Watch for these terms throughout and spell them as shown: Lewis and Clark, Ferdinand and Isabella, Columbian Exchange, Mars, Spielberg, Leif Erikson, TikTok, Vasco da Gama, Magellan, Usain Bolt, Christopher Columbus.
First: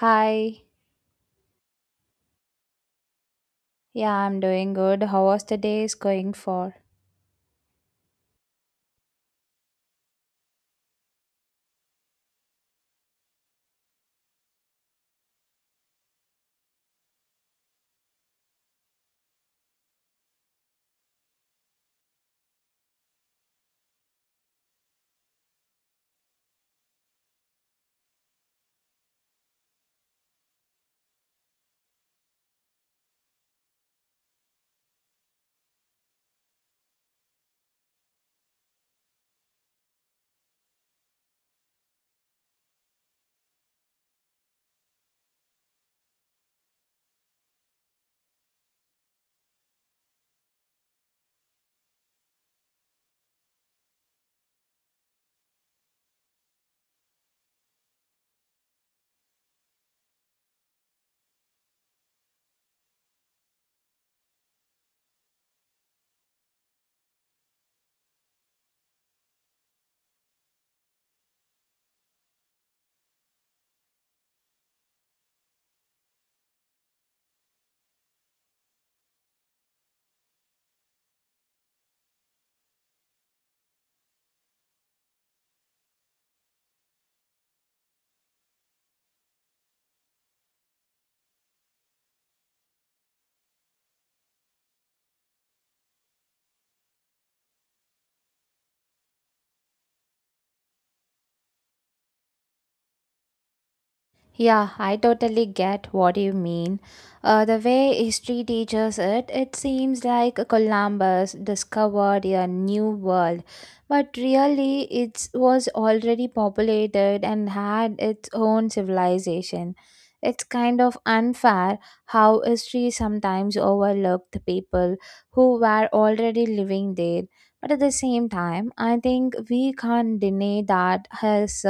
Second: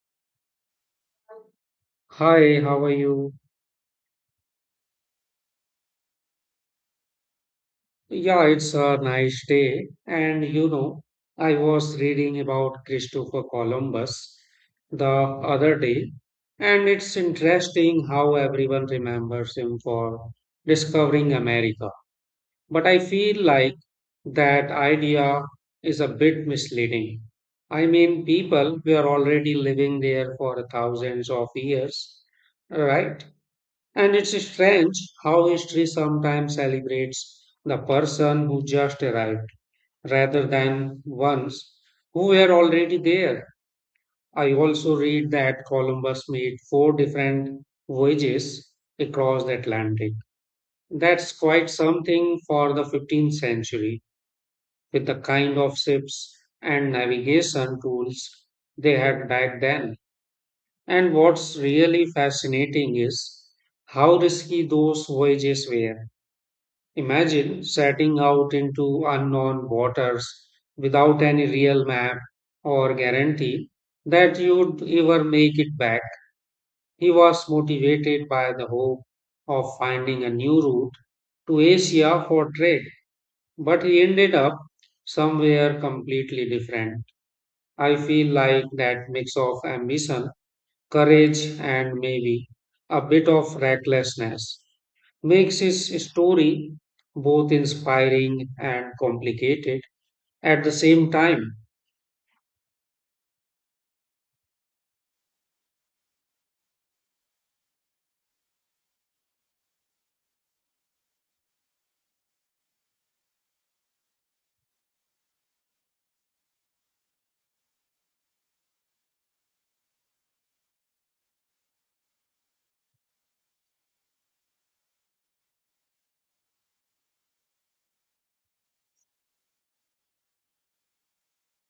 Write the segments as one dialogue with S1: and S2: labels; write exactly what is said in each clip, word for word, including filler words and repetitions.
S1: Hi.
S2: Hi, how are you?
S1: Yeah, I'm doing good. How was the day is going for?
S2: Yeah, it's a nice day. And you know, I was reading about Christopher Columbus the other day, and it's interesting how everyone remembers him for discovering America. But I feel like that idea is a bit misleading. I mean, people were already living there for thousands of years, right? And it's strange how history sometimes celebrates the person who just arrived rather than ones who were already there. I also read that Columbus made four different voyages across the Atlantic. That's quite something for the fifteenth century with the kind of ships and navigation tools they had back then. And what's really fascinating is how risky those voyages were. Imagine setting out into unknown waters without any real map or guarantee that you'd ever make it back. He was motivated by the hope of finding a new route to Asia for trade, but he ended up somewhere completely different. I feel like that mix of ambition, courage, and maybe a bit of recklessness makes his story both inspiring and complicated at the same time.
S1: Yeah, I totally get what you mean. Uh, the way history teaches it, it seems like Columbus discovered a new world, but really it was already populated and had its own civilization. It's kind of unfair how history sometimes overlooked people who were already living there. But at the same time, I think we can't deny that has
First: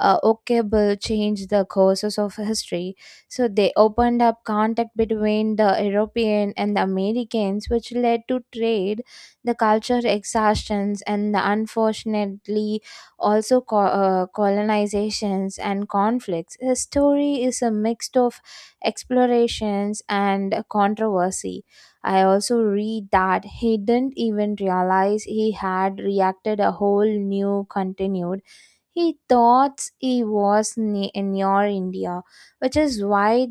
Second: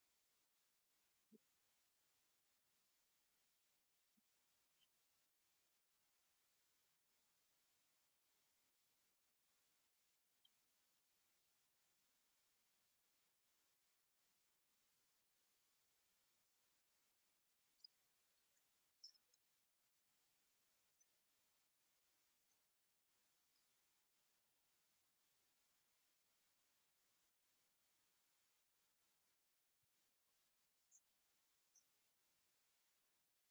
S1: uh, okable changed the courses of history. So they opened up contact between the European and the Americans, which led to trade, the culture exhaustions, and the unfortunately also co- uh, colonizations and conflicts. His story is a mix of explorations and controversy. I also read that he didn't even realize he had reacted a whole new continued he thought he was ne- near India, which is why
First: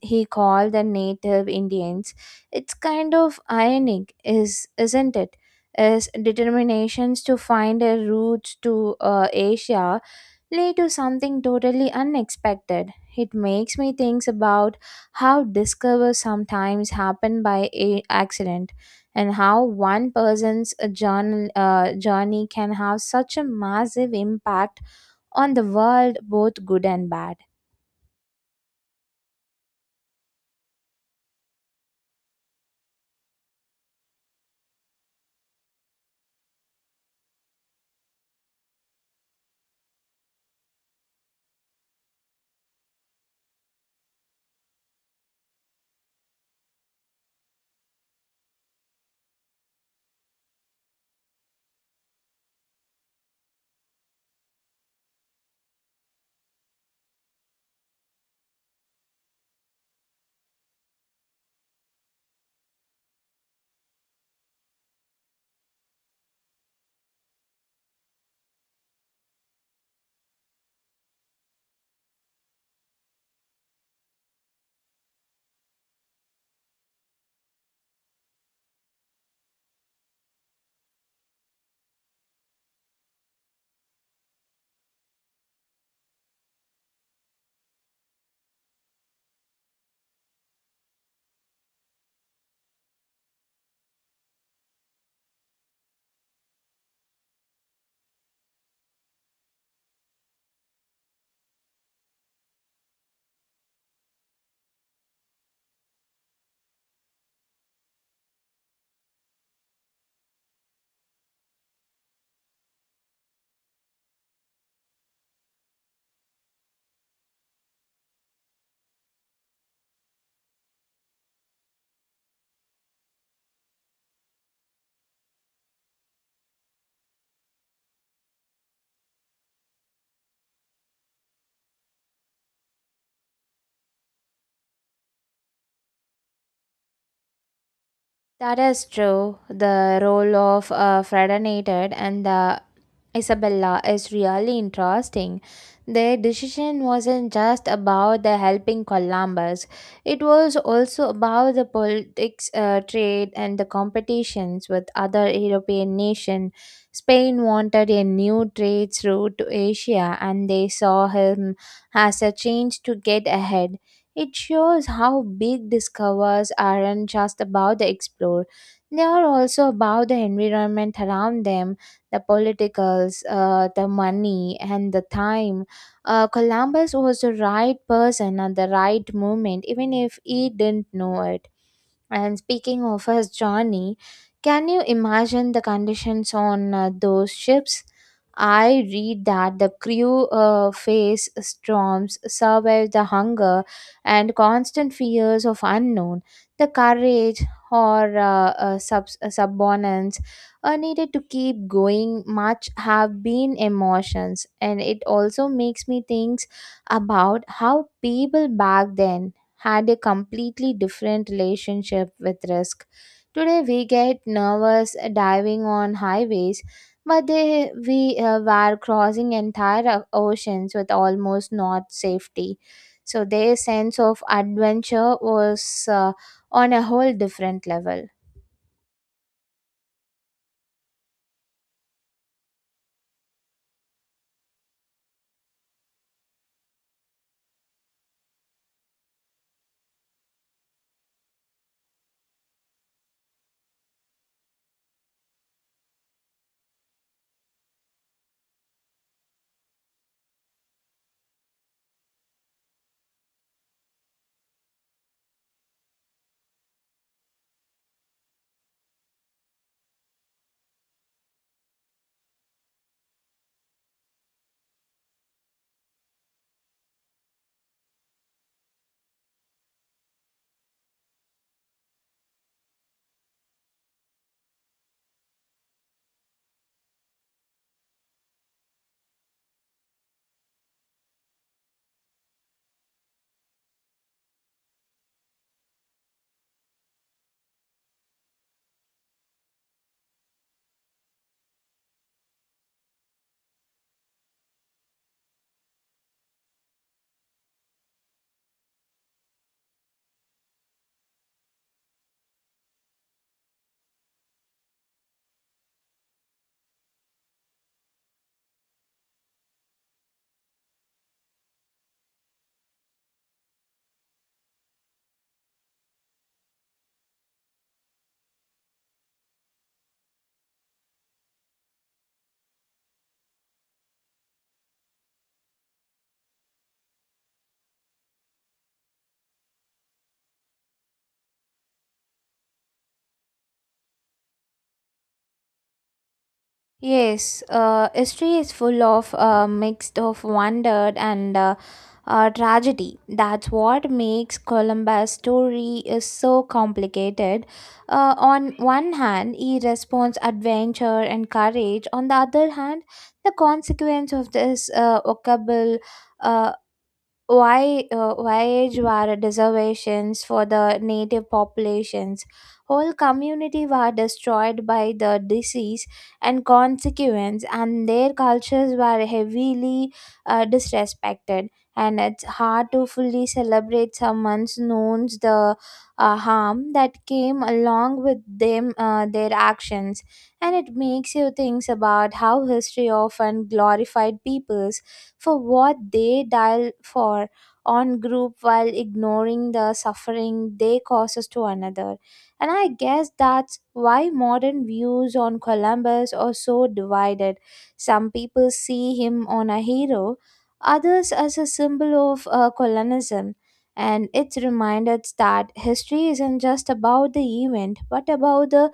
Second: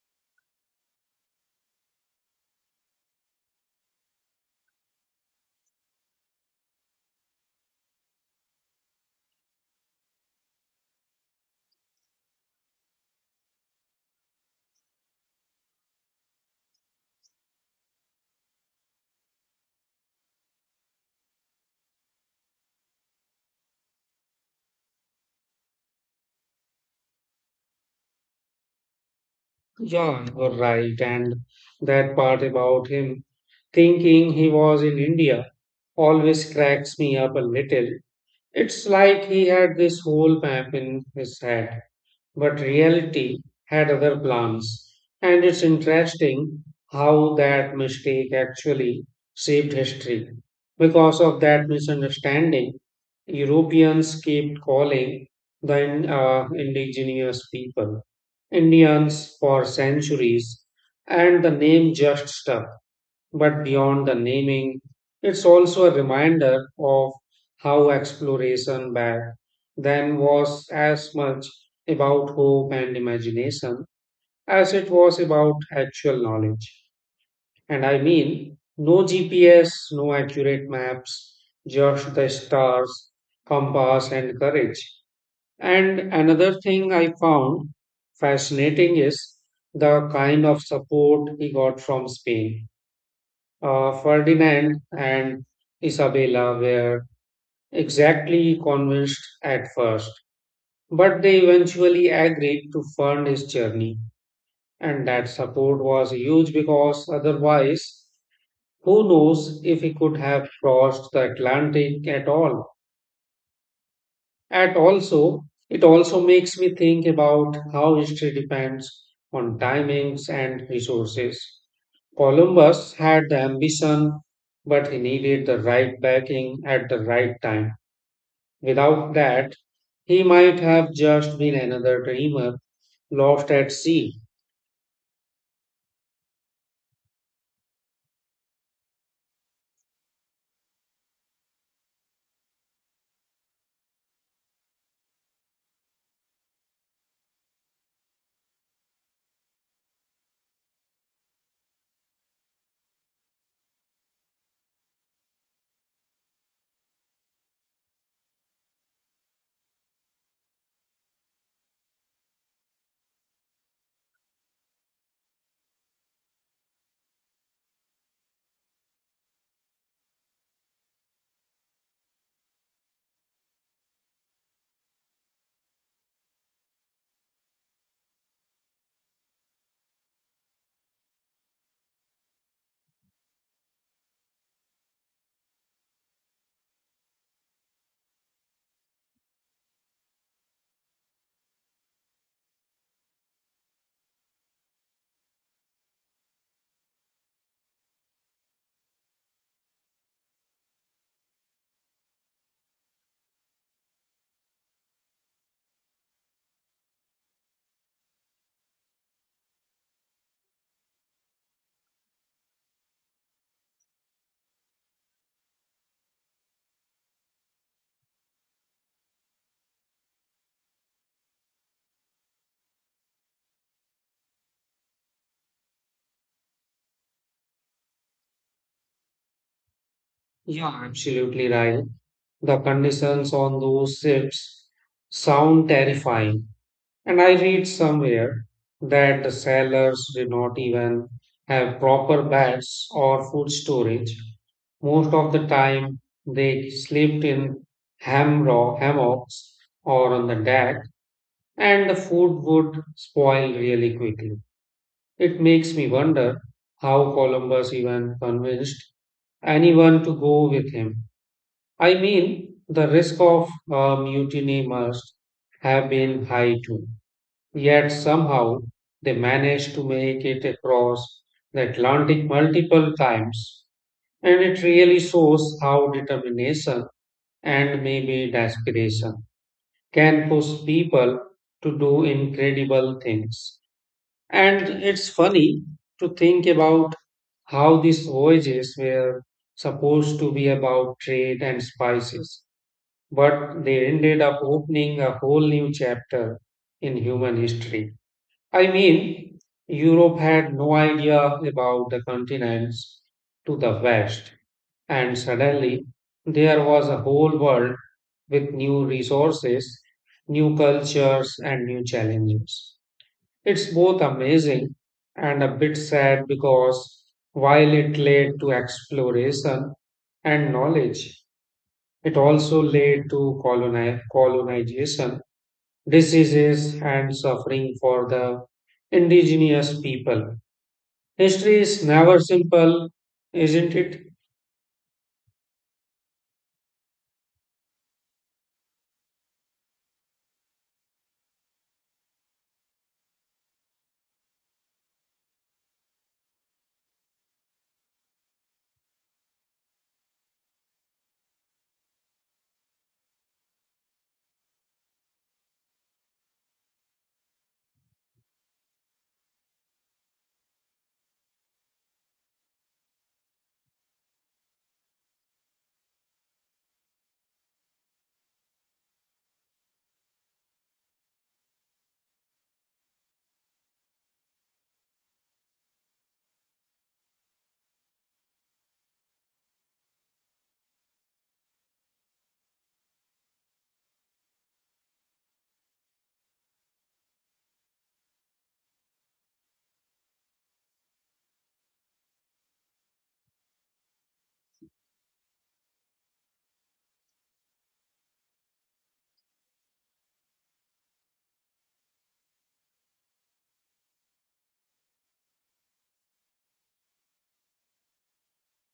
S1: he called the native Indians. It's kind of ironic, is isn't it? His determinations to find a route to uh, Asia led to something totally unexpected. It makes me think about how discoveries sometimes happen by a- accident, and how one person's uh, journal, uh, journey can have such a massive impact on the world, both good and bad.
S2: Yeah, you're right. And that part about him thinking he was in India always cracks me up a little. It's like he had this whole map in his head but reality had other plans. And it's interesting how that mistake actually shaped history. Because of that misunderstanding, Europeans kept calling the in- uh, indigenous people Indians for centuries, and the name just stuck. But beyond the naming, it's also a reminder of how exploration back then was as much about hope and imagination as it was about actual knowledge. And I mean, no G P S, no accurate maps, just the stars, compass, and courage. And another thing I found fascinating is the kind of support he got from Spain. uh, Ferdinand and Isabella were exactly convinced at first, but they eventually agreed to fund his journey, and that support was huge because otherwise, who knows if he could have crossed the Atlantic at all. And also, it also makes me think about how history depends on timings and resources. Columbus had the ambition, but he needed the right backing at the right time. Without that, he might have just been another dreamer lost at sea.
S1: That is true. The role of uh, Fredinated and the Isabella is really interesting. Their decision wasn't just about the helping Columbus, it was also about the politics, uh, trade, and the competitions with other European nations. Spain wanted a new trade route to Asia, and they saw him as a chance to get ahead. It shows how big discovers aren't just about the explorer. They are also about the environment around them, the politicals, uh, the money, and the time. Uh, Columbus was the right person at the right moment, even if he didn't know it. And speaking of his journey, can you imagine the conditions on uh, those ships? I read that the crew uh, faced storms, survived the hunger, and constant fears of unknown, the courage or uh, uh, subs- uh, subordinates are needed to keep going much have been emotions, and it also makes me think about how people back then had a completely different relationship with risk. Today we get nervous diving on highways, but they we uh, were crossing entire oceans with almost not safety. So their sense of adventure was uh, on a whole different level.
S2: Yeah, absolutely right. The conditions on those ships sound terrifying. And I read somewhere that the cellars did not even have proper beds or food storage. Most of the time, they slept in hamro- hammocks or on the deck, and the food would spoil really quickly. It makes me wonder how Columbus even convinced anyone to go with him. I mean, the risk of a mutiny must have been high too. Yet somehow they managed to make it across the Atlantic multiple times, and it really shows how determination and maybe desperation can push people to do incredible things. And it's funny to think about how these voyages were supposed to be about trade and spices, but they ended up opening a whole new chapter in human history. I mean, Europe had no idea about the continents to the west, and suddenly there was a whole world with new resources, new cultures, and new challenges. It's both amazing and a bit sad because while it led to exploration and knowledge, it also led to coloni- colonization, diseases, and suffering for the indigenous people. History is never simple, isn't it?
S1: Yes, uh, history is full of uh, mixed of wonder and uh, uh, tragedy. That's what makes Columbus' story is so complicated. Uh, on one hand, he responds adventure and courage. On the other hand, the consequence of this uh, occable why uh, wage war reservations for the native populations. Whole community were destroyed by the disease and consequence, and their cultures were heavily uh, disrespected. And it's hard to fully celebrate someone's knowns the uh, harm that came along with them uh, their actions, and it makes you think about how history often glorified peoples for what they dial for on group while ignoring the suffering they causes to another. And I guess that's why modern views on Columbus are so divided. Some people see him on a hero, others as a symbol of uh, colonialism. And it's reminded that history isn't just about the event, but about the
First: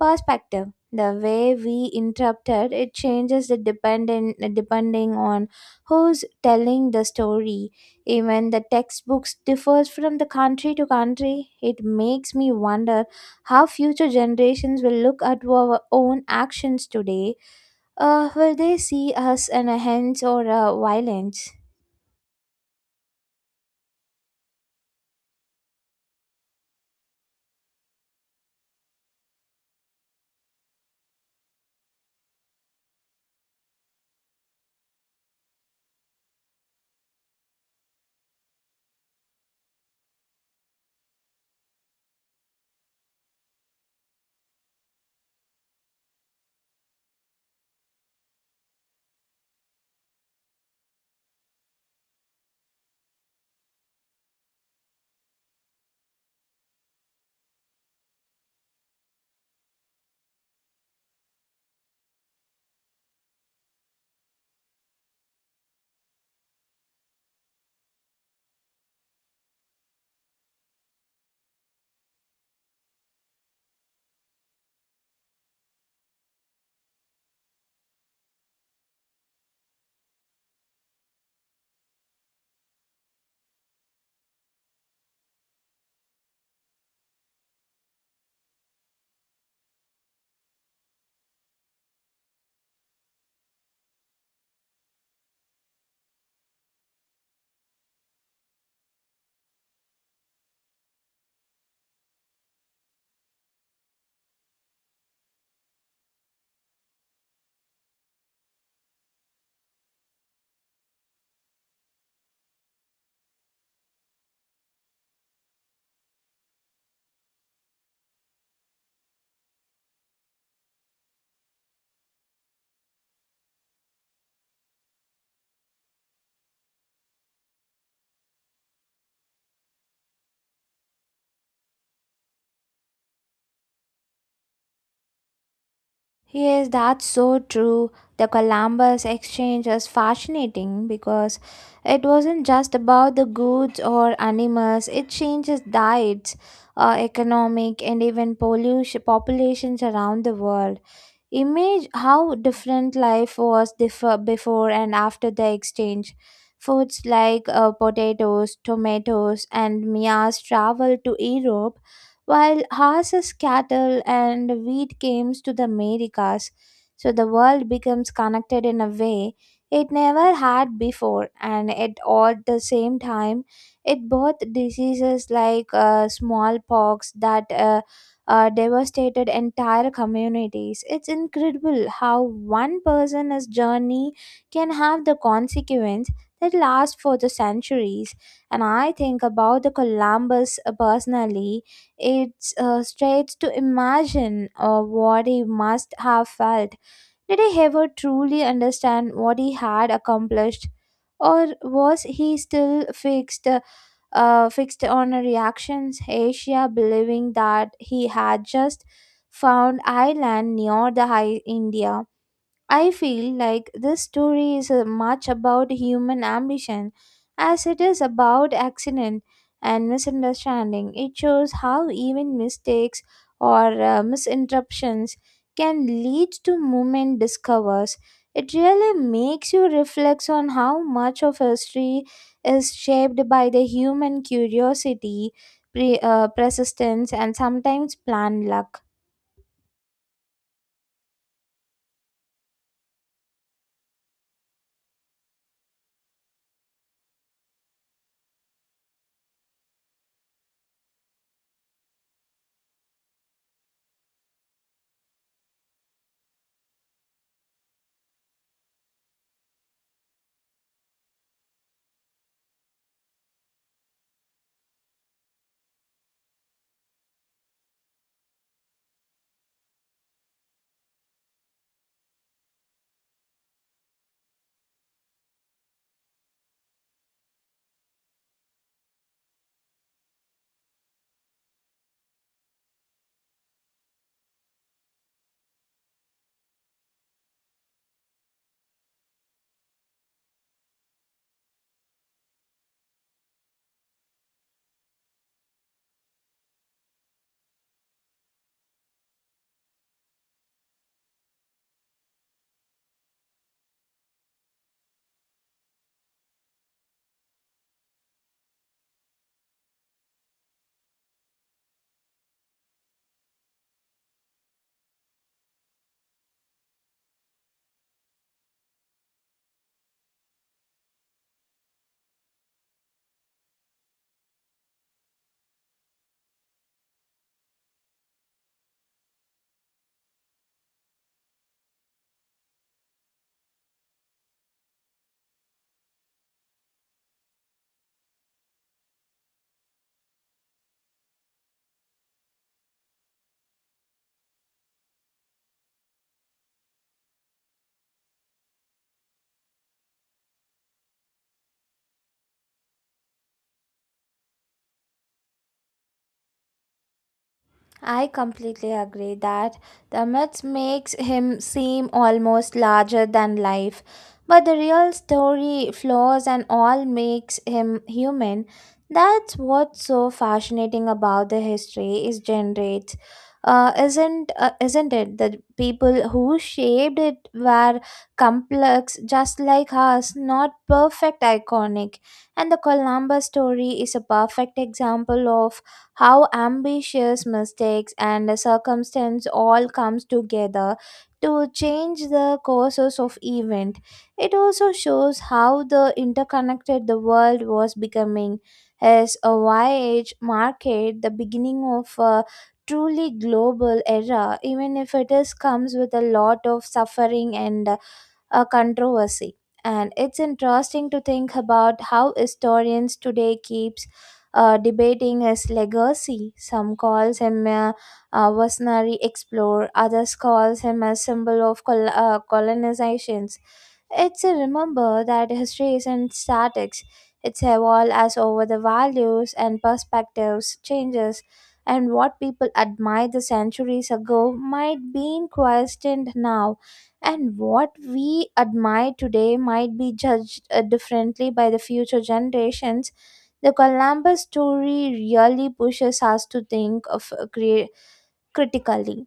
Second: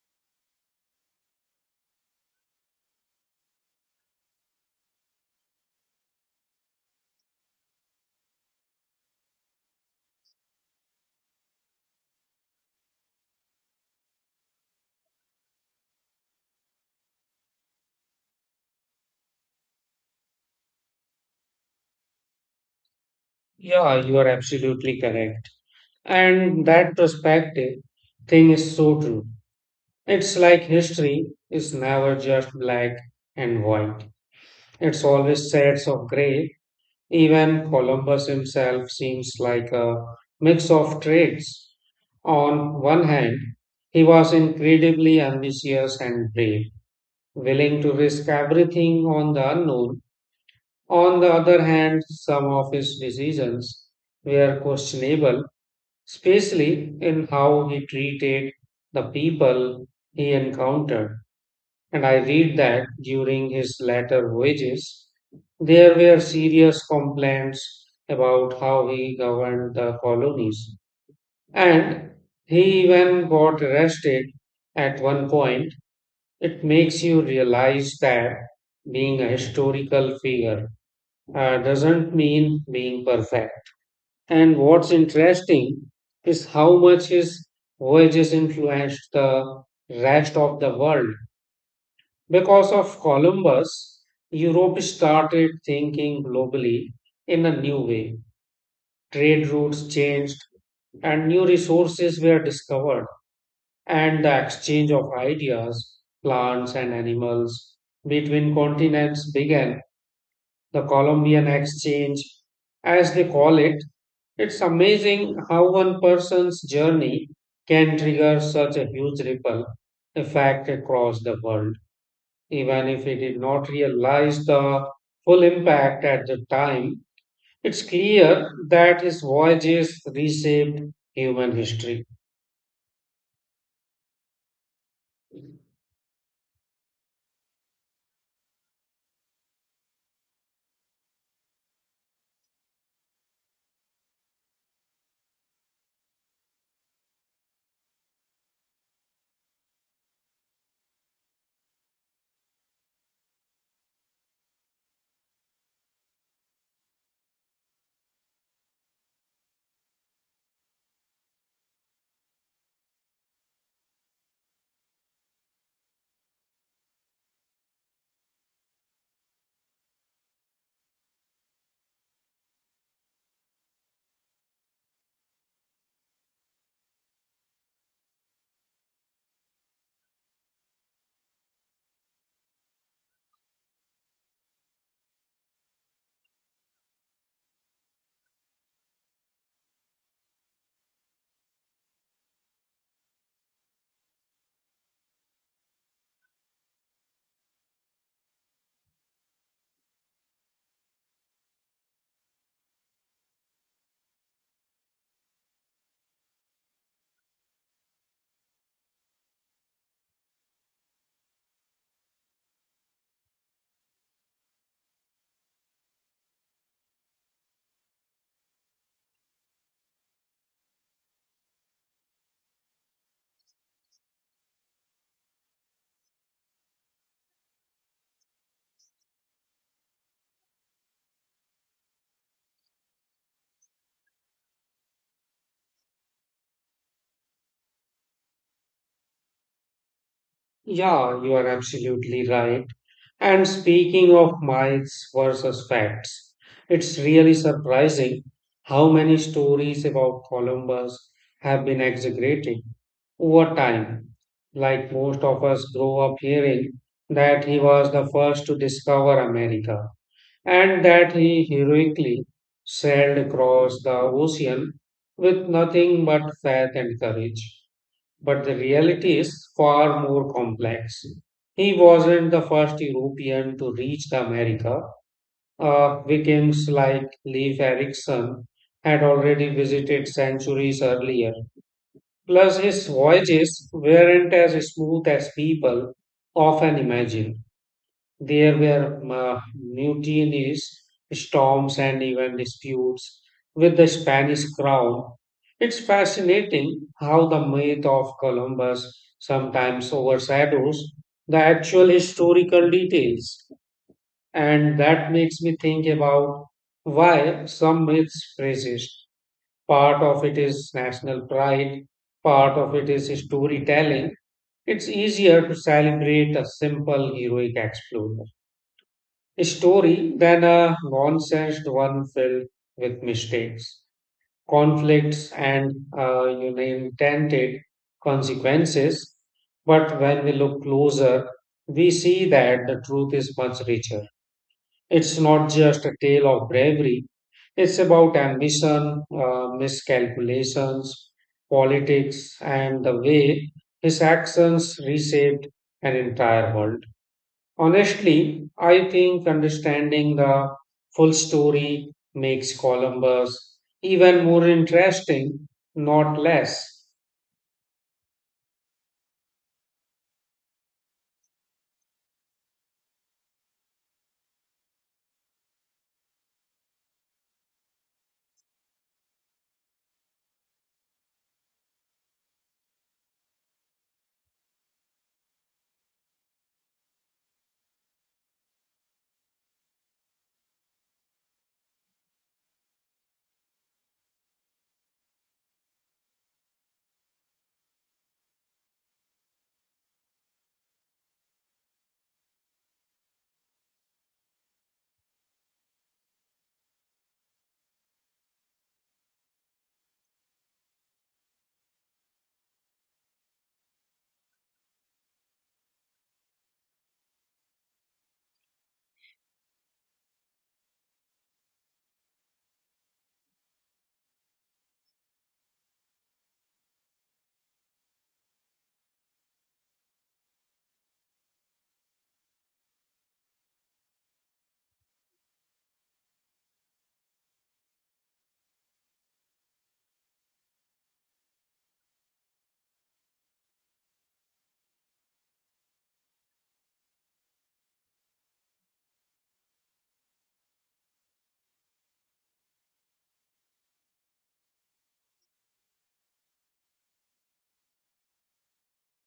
S1: perspective. The way we interpret it changes the dependent depending on who's telling the story. Even the textbooks differs from the country to country. It makes me wonder how future generations will look at our own actions today. Uh, will they see us in a hands or a violence?
S2: Yeah, you are absolutely correct. And that perspective thing is so true. It's like history is never just black and white. It's always shades of gray. Even Columbus himself seems like a mix of traits. On one hand, he was incredibly ambitious and brave, willing to risk everything on the unknown. On the other hand, some of his decisions were questionable, especially in how he treated the people he encountered. And I read that during his later voyages, there were serious complaints about how he governed the colonies. And he even got arrested at one point. It makes you realize that being a historical figure uh, doesn't mean being perfect. And what's interesting is how much his voyages influenced the rest of the world. Because of Columbus, Europe started thinking globally in a new way. Trade routes changed and new resources were discovered, and the exchange of ideas, plants, and animals between continents began the Columbian Exchange, as they call it. It's amazing how one person's journey can trigger such a huge ripple effect across the world, even if he did not realize the full impact at the time. It's clear that his voyages reshaped human history.
S1: Yes, that's so true. The Columbus exchange is fascinating because it wasn't just about the goods or animals, it changes diets, uh, economic, and even pollution, populations around the world. Image how different life was differ before and after the exchange. Foods like uh, potatoes, tomatoes, and Mia's travel to Europe while horses, cattle, and wheat came to the Americas. So the world becomes connected in a way it never had before, and at all at the same time, it brought diseases like uh, smallpox that uh, uh, devastated entire communities. It's incredible how one person's journey can have the consequence that lasts for the centuries. And I think about the Columbus uh, personally it's uh, strange to imagine uh, what he must have felt. Did he ever truly understand what he had accomplished? Or was he still fixed, uh, uh, fixed on reactions? Asia, believing that he had just found island near the high India. I feel like this story is as much about human ambition as it is about accident and misunderstanding. It shows how even mistakes or uh, misinterruptions can lead to movement discovers. It really makes you reflect on how much of history is shaped by the human curiosity, pre- uh, persistence, and sometimes planned luck.
S2: Yeah, you are absolutely right. And speaking of myths versus facts, it's really surprising how many stories about Columbus have been exaggerated over time. Like, most of us grow up hearing that he was the first to discover America and that he heroically sailed across the ocean with nothing but faith and courage, but the reality is far more complex. He wasn't the first European to reach the America. Uh, Vikings like Leif Erikson had already visited centuries earlier. Plus, his voyages weren't as smooth as people often imagine. There were uh, mutinies, storms, and even disputes with the Spanish crown. It's fascinating how the myth of Columbus sometimes overshadows the actual historical details, and that makes me think about why some myths persist. Part of it is national pride, part of it is storytelling. It's easier to celebrate a simple heroic exploit. A story than a nonsense one filled with mistakes, conflicts, and uh, you know, intended consequences. But when we look closer, we see that the truth is much richer. It's not just a tale of bravery, it's about ambition, uh, miscalculations, politics, and the way his actions reshaped an entire world. Honestly, I think understanding the full story makes Columbus even more interesting, not less.
S1: I completely agree that the myth makes him seem almost larger than life, but the real story, flaws, and all makes him human. That's what's so fascinating about the history is generates, uh, isn't uh, isn't it? The people who shaped it were complex, just like us, not perfect, iconic, and the Columbus story is a perfect example of how ambitious mistakes and circumstance all comes together to change the courses of event. It also shows how the interconnected the world was becoming as a Y H market the beginning of a truly global era, even if it is comes with a lot of suffering and a controversy. And it's interesting to think about how historians today keeps uh, debating his legacy. Some calls him a, a visionary explorer, others calls him a symbol of col- uh, colonization. It's a remember that history isn't static. It's evolved as over the values and perspectives changes, and what people admired the centuries ago might be questioned now, and what we admire today might be judged uh, differently by the future generations. The Columbus story really pushes us to think of uh, crea- critically.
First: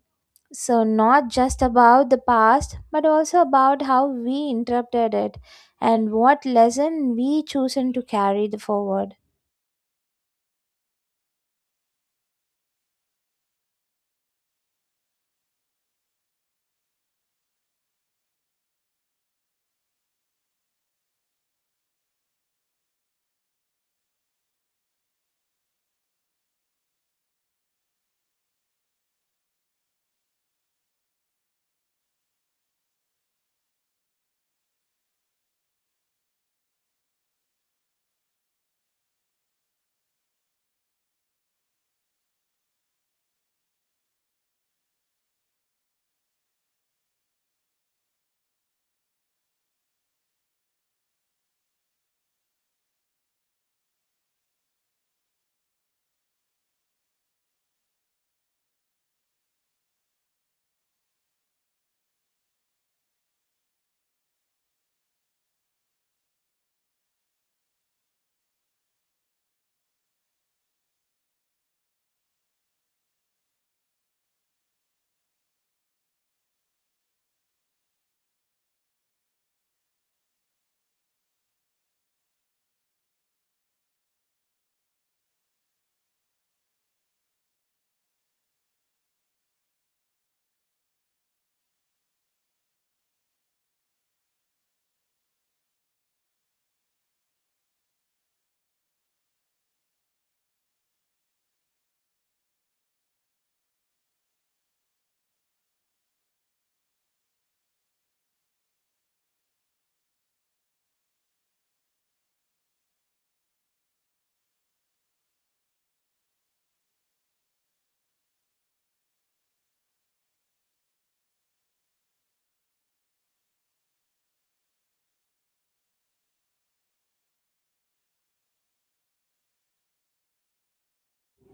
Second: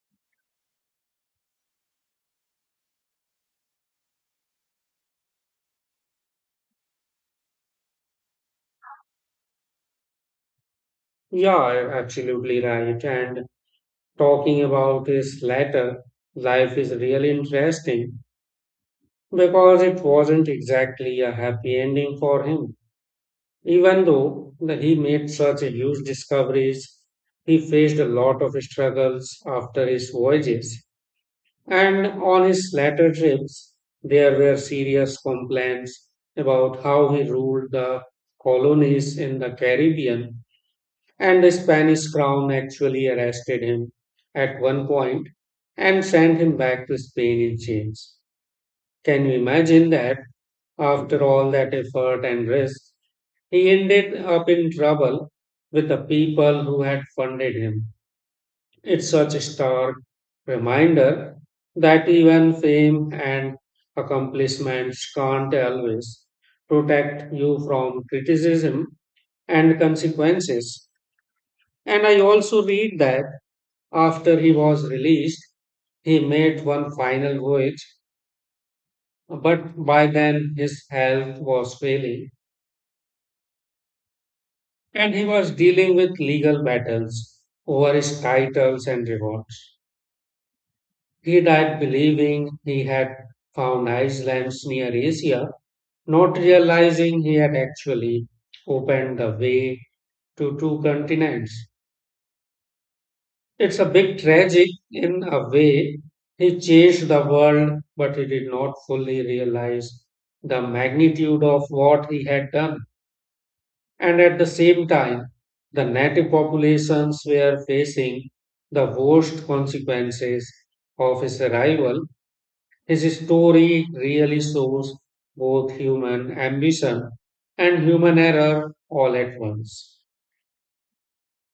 S1: So, not just about the past, but also about how we interpreted it and what lesson we chosen to carry the forward.
S2: Yeah, you're absolutely right. And talking about his latter life is really interesting because it wasn't exactly a happy ending for him. Even though that he made such huge discoveries, he faced a lot of struggles after his voyages. And on his later trips, there were serious complaints about how he ruled the colonies in the Caribbean, and the Spanish crown actually arrested him at one point and sent him back to Spain in chains. Can you imagine that? After all that effort and risk, he ended up in trouble with the people who had funded him. It's such a stark reminder that even fame and accomplishments can't always protect you from criticism and consequences. And I also read that after he was released, he made one final voyage, but by then his health was failing and he was dealing with legal battles over his titles and rewards. He died believing he had found Iceland's near Asia, not realizing he had actually opened the way to two continents. It's a bit tragic in a way. He changed the world, but he did not fully realize the magnitude of what he had done. And at the same time, the native populations were facing the worst consequences of his arrival. His story really shows both human ambition and human error all at once.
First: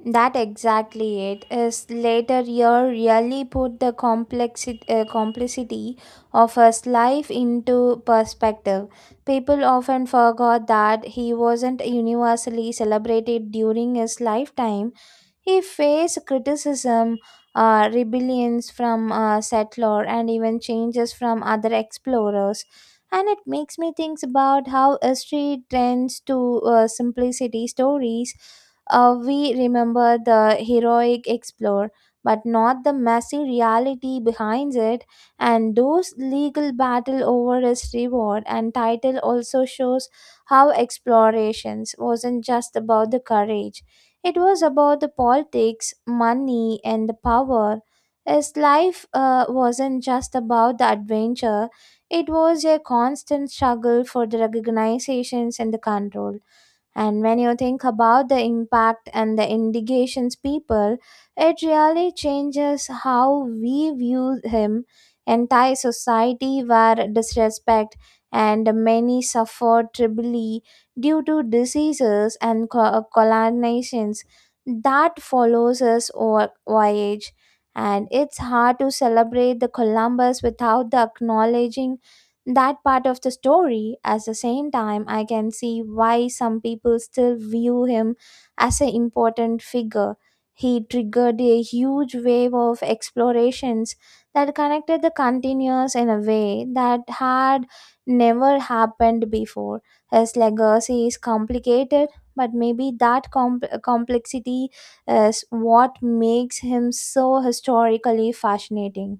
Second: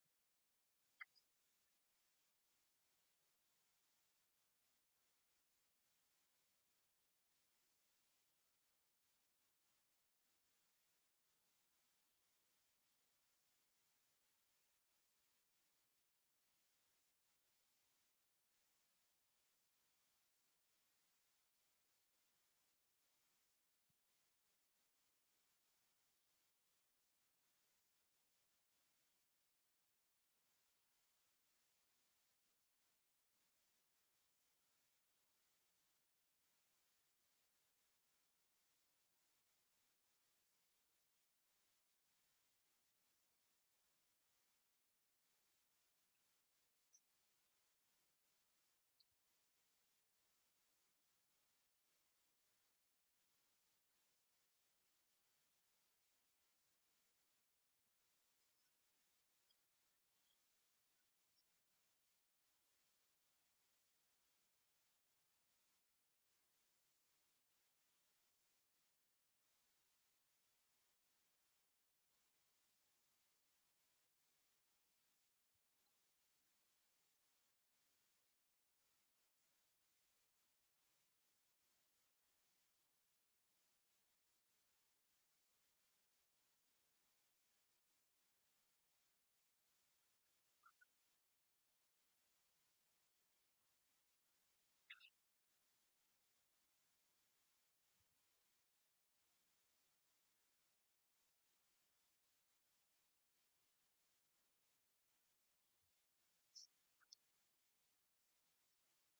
S1: That exactly it is later year really put the complexity, uh, complexity of his life into perspective. People often forgot that he wasn't universally celebrated during his lifetime. He faced criticism, uh, rebellions from uh, settlers, and even changes from other explorers. And it makes me think about how history trends to uh, simplicity stories. Uh, we remember the heroic explorer, but not the messy reality behind it. And those legal battle over his reward and title also shows how explorations wasn't just about the courage. It was about the politics, money, and the power. His life uh, wasn't just about the adventure, it was a constant struggle for the recognizations and the control. And when you think about the impact and the indications people, it really changes how we view him. Entire society were disrespect and many suffered trebly due to diseases and co- uh, colonizations that follows us or voyage. And it's hard to celebrate the Columbus without the acknowledging that part of the story. At the same time, I can see why some people still view him as an important figure. He triggered a huge wave of explorations that connected the continuous in a way that had never happened before. His legacy is complicated, but maybe that comp- complexity is what makes him so historically fascinating.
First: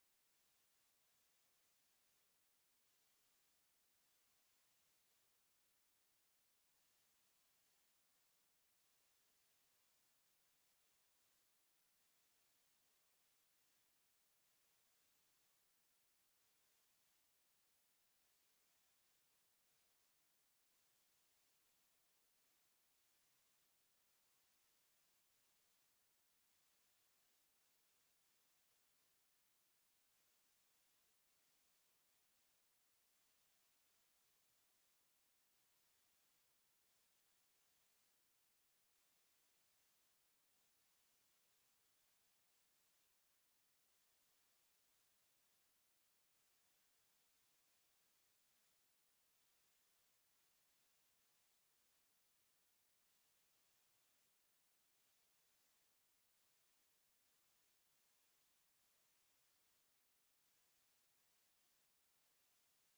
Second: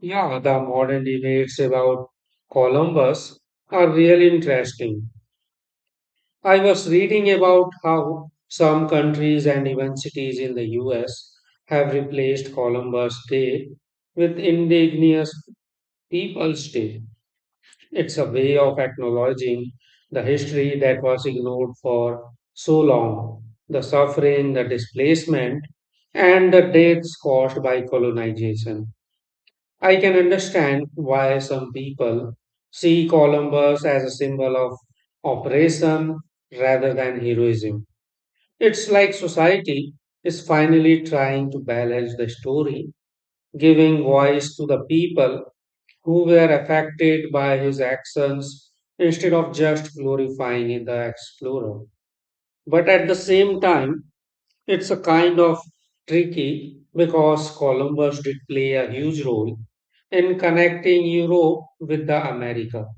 S2: Yeah, the modern debates about Columbus are really interesting. I was reading about how some countries and even cities in the U S have replaced Columbus Day with Indigenous Peoples Day. It's a way of acknowledging the history that was ignored for so long, the suffering, the displacement, and the deaths caused by colonization. I can understand why some people see Columbus as a symbol of oppression rather than heroism. It's like society is finally trying to balance the story, giving voice to the people who were affected by his actions instead of just glorifying the explorer. But at the same time, it's a kind of tricky because Columbus did play a huge role in connecting Europe with the America.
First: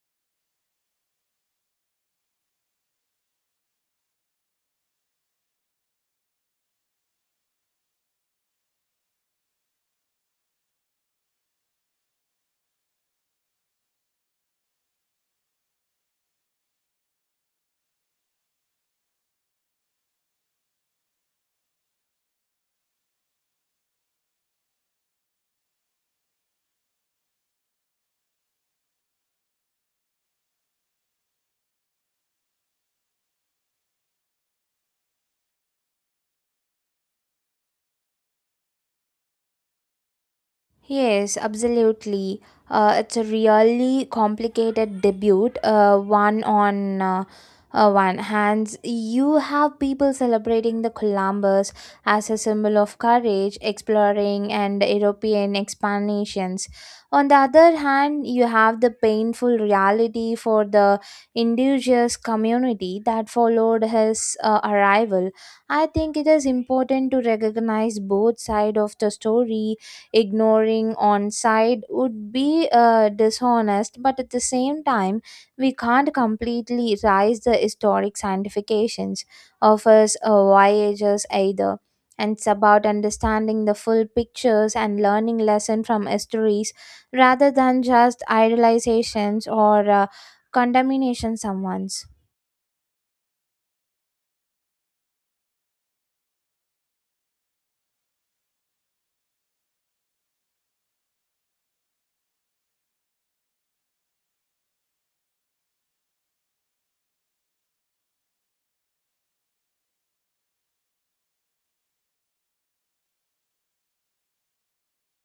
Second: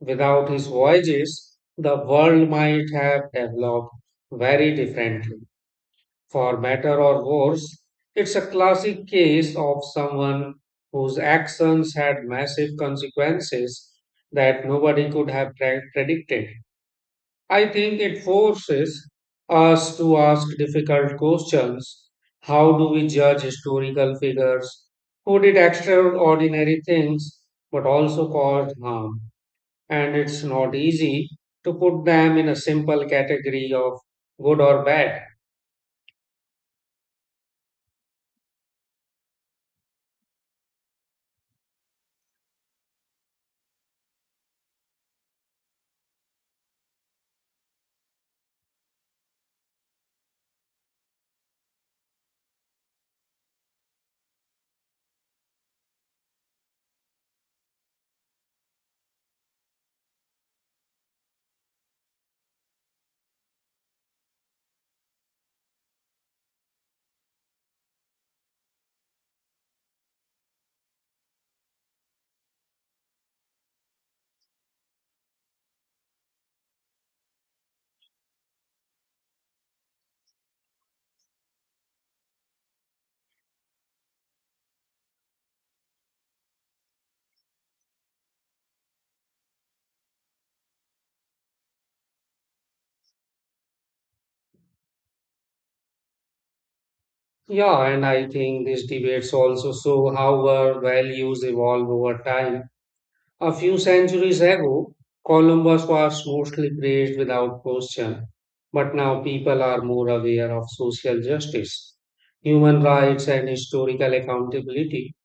S2: Without his voyages, the world might have developed very differently. For better or worse, it's a classic case of someone whose actions had massive consequences that nobody could have pre- predicted. I think it forces us to ask difficult questions. How do we judge historical figures who did extraordinary things but also caused harm? And it's not easy to put them in a simple category of good or bad.
S1: Yes, absolutely. Uh, it's a really complicated debut. Uh, one on uh, uh, one hands, you have people celebrating the Columbus as a symbol of courage, exploring, and European expansions. On the other hand, you have the painful reality for the indigenous community that followed his uh, arrival. I think it is important to recognize both sides of the story. Ignoring on side would be uh, dishonest, but at the same time we can't completely erase the historic scientifications of us uh, voyagers either. And it's about understanding the full pictures and learning lesson from histories rather than just idealizations or uh, condemnation someone's.
S2: Yeah, and I think these debates also show how our values evolve over time. A few centuries ago, Columbus was mostly praised without question, but now people are more aware of social justice, human rights, and historical accountability.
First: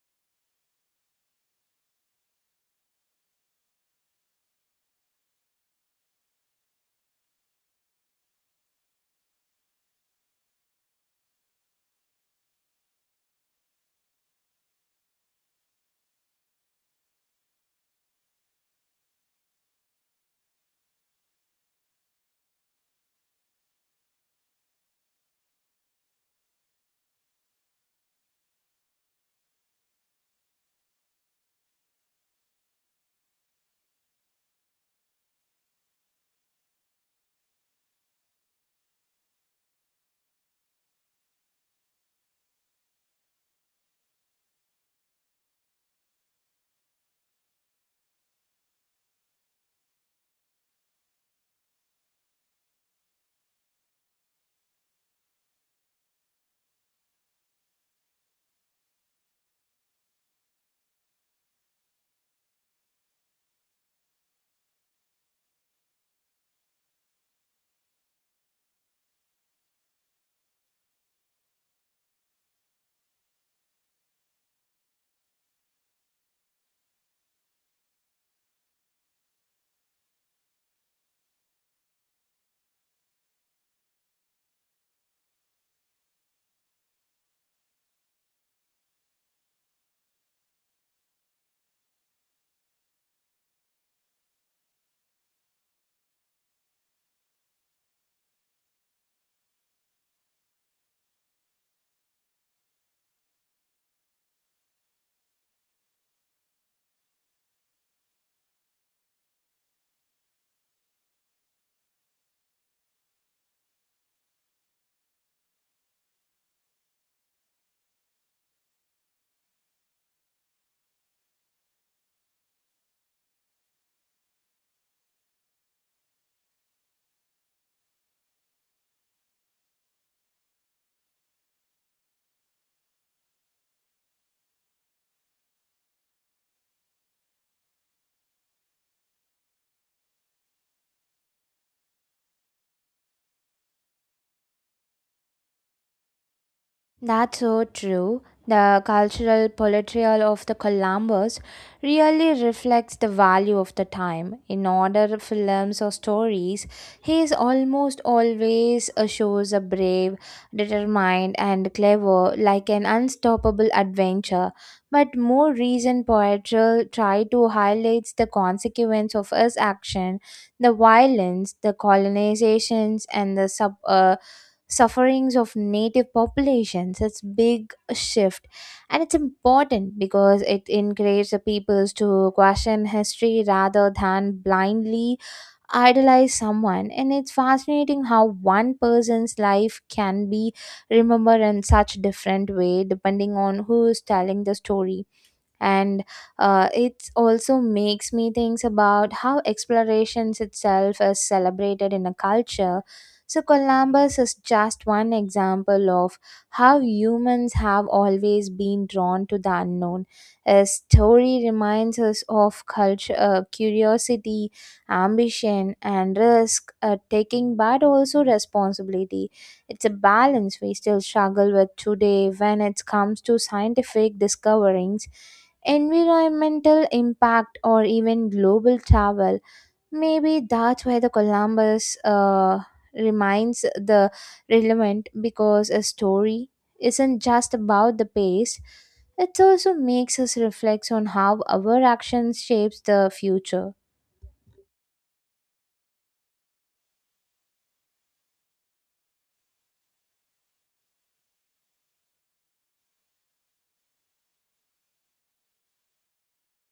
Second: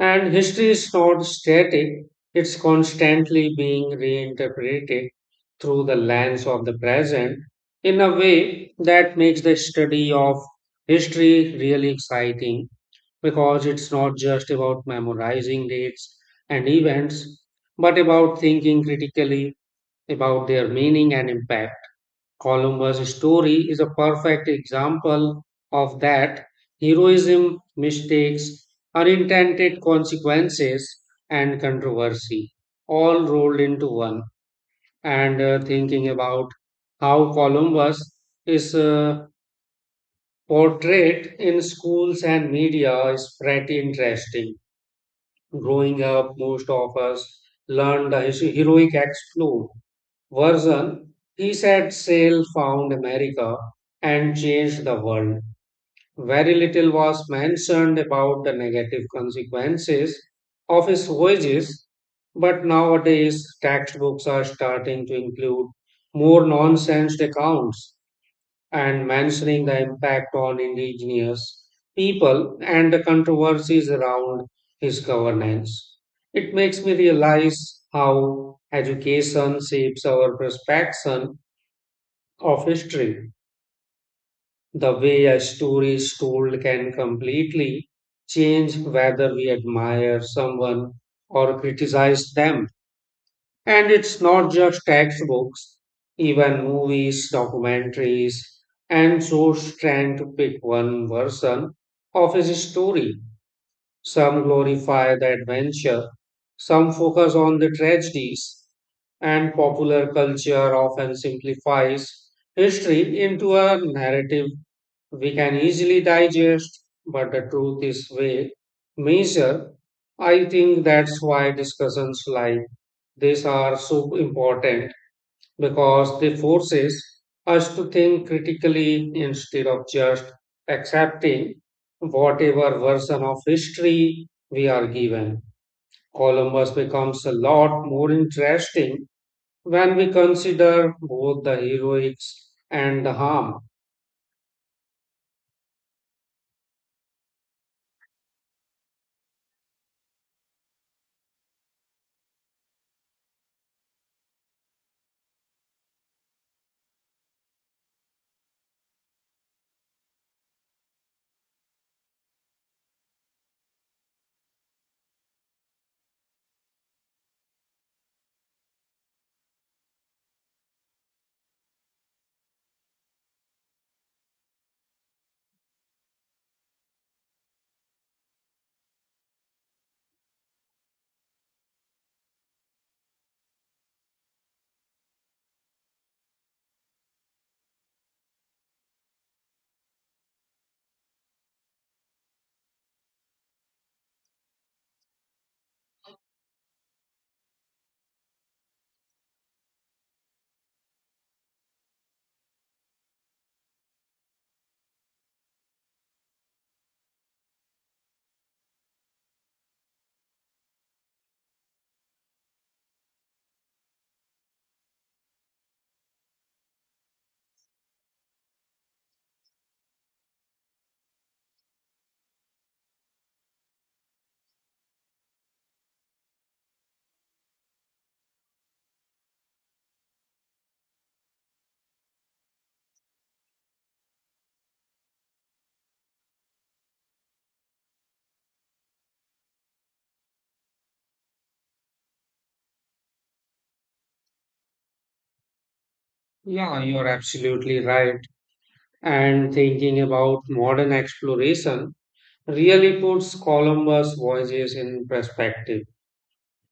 S2: And history is not static, it's constantly being reinterpreted through the lens of the present, in a way that makes the study of history really exciting because it's not just about memorizing dates and events, but about thinking critically about their meaning and impact. Columbus' story is a perfect example of that. Heroism, mistakes, unintended consequences, and controversy all rolled into one. And uh, thinking about how Columbus is uh, portrayed in schools and media is pretty interesting. Growing up, most of us learned the his- heroic exploit version, he set sail, found America, and changed the world. Very little was mentioned about the negative consequences of his voyages, but nowadays textbooks are starting to include more nonsense accounts and mentioning the impact on indigenous people and the controversies around his governance. It makes me realize how education shapes our perception of history. The way a story is told can completely change whether we admire someone or criticize them. And it's not just textbooks, even movies, documentaries, and shows trying to pick one version of his story. Some glorify the adventure, some focus on the tragedies, and popular culture often simplifies history into a narrative we can easily digest, but the truth is way measure. I think that's why discussions like these are so important because they forces us to think critically instead of just accepting whatever version of history we are given. Columbus becomes a lot more interesting when we consider both the heroics and the harm.
S1: That's so true. The cultural portrayal of the Columbus really reflects the value of the time. In other films or stories, he is almost always uh, shows a brave, determined, and clever, like an unstoppable adventure. But more recent poetry try to highlight the consequence of his action, the violence, the colonizations, and the sub. Uh, sufferings of native populations. It's big shift and it's important because it encourages the peoples to question history rather than blindly idolize someone. And it's fascinating how one person's life can be remembered in such different way depending on who is telling the story. And uh, It also makes me think about how explorations itself is celebrated in a culture. So Columbus is just one example of how humans have always been drawn to the unknown. His story reminds us of culture uh, curiosity, ambition, and risk uh, taking, but also responsibility. It's a balance we still struggle with today when it comes to scientific discoveries, environmental impact, or even global travel. Maybe that's why the Columbus uh, remains the relevant because a story isn't just about the past; it also makes us reflect on how our actions shapes the future.
S2: Yeah, you're absolutely right. And thinking about modern exploration really puts Columbus' voyages in perspective.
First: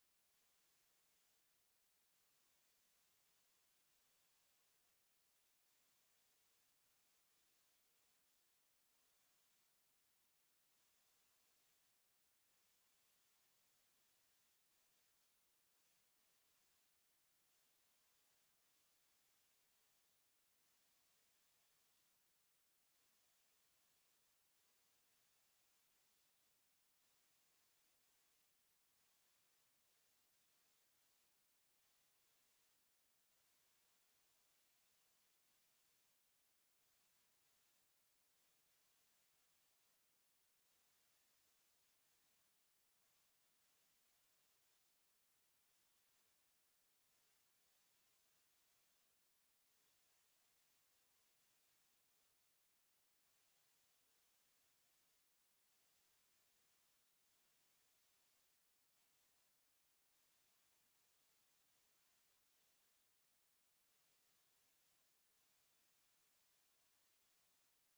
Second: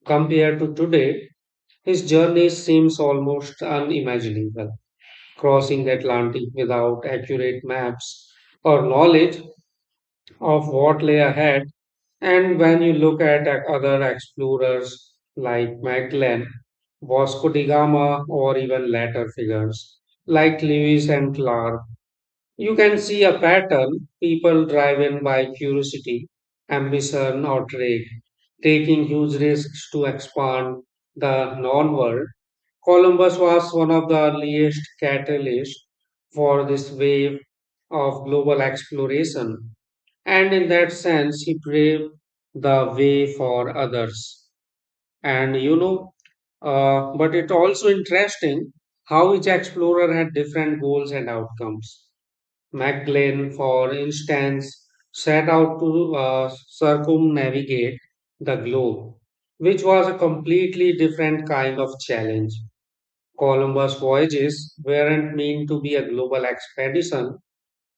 S2: Compared to today, his journey seems almost unimaginable, crossing the Atlantic without accurate maps or knowledge of what lay ahead. And when you look at other explorers like Magellan, Vasco da Gama, or even later figures like Lewis and Clark, you can see a pattern, people driven by curiosity, ambition, or trade, taking huge risks to expand the known world. Columbus was one of the earliest catalysts for this wave of global exploration, and in that sense, he paved the way for others. And you know, uh, but it also interesting how each explorer had different goals and outcomes. Magellan, for instance, set out to uh, circumnavigate the globe, which was a completely different kind of challenge. Columbus' voyages weren't meant to be a global expedition.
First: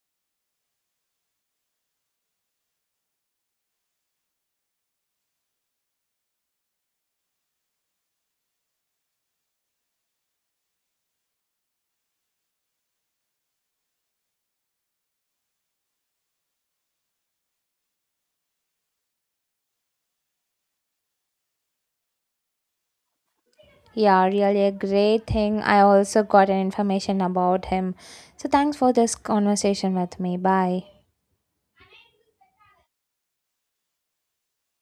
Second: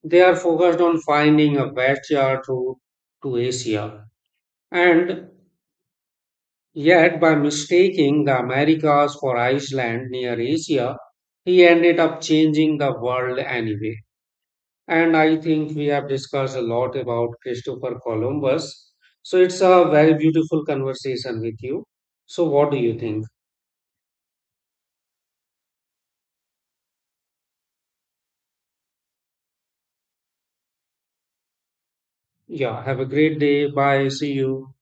S2: They are focused on finding a backyard route to Asia. And yet, by mistaking the Americas for Iceland near Asia, he ended up changing the world anyway. And I think we have discussed a lot about Christopher Columbus. So it's a very beautiful conversation with you. So, what do you think?
S1: Yeah, really a great thing, I also got an information about him, so thanks for this conversation with me. Bye.
S2: Yeah, have a great day. Bye. See you.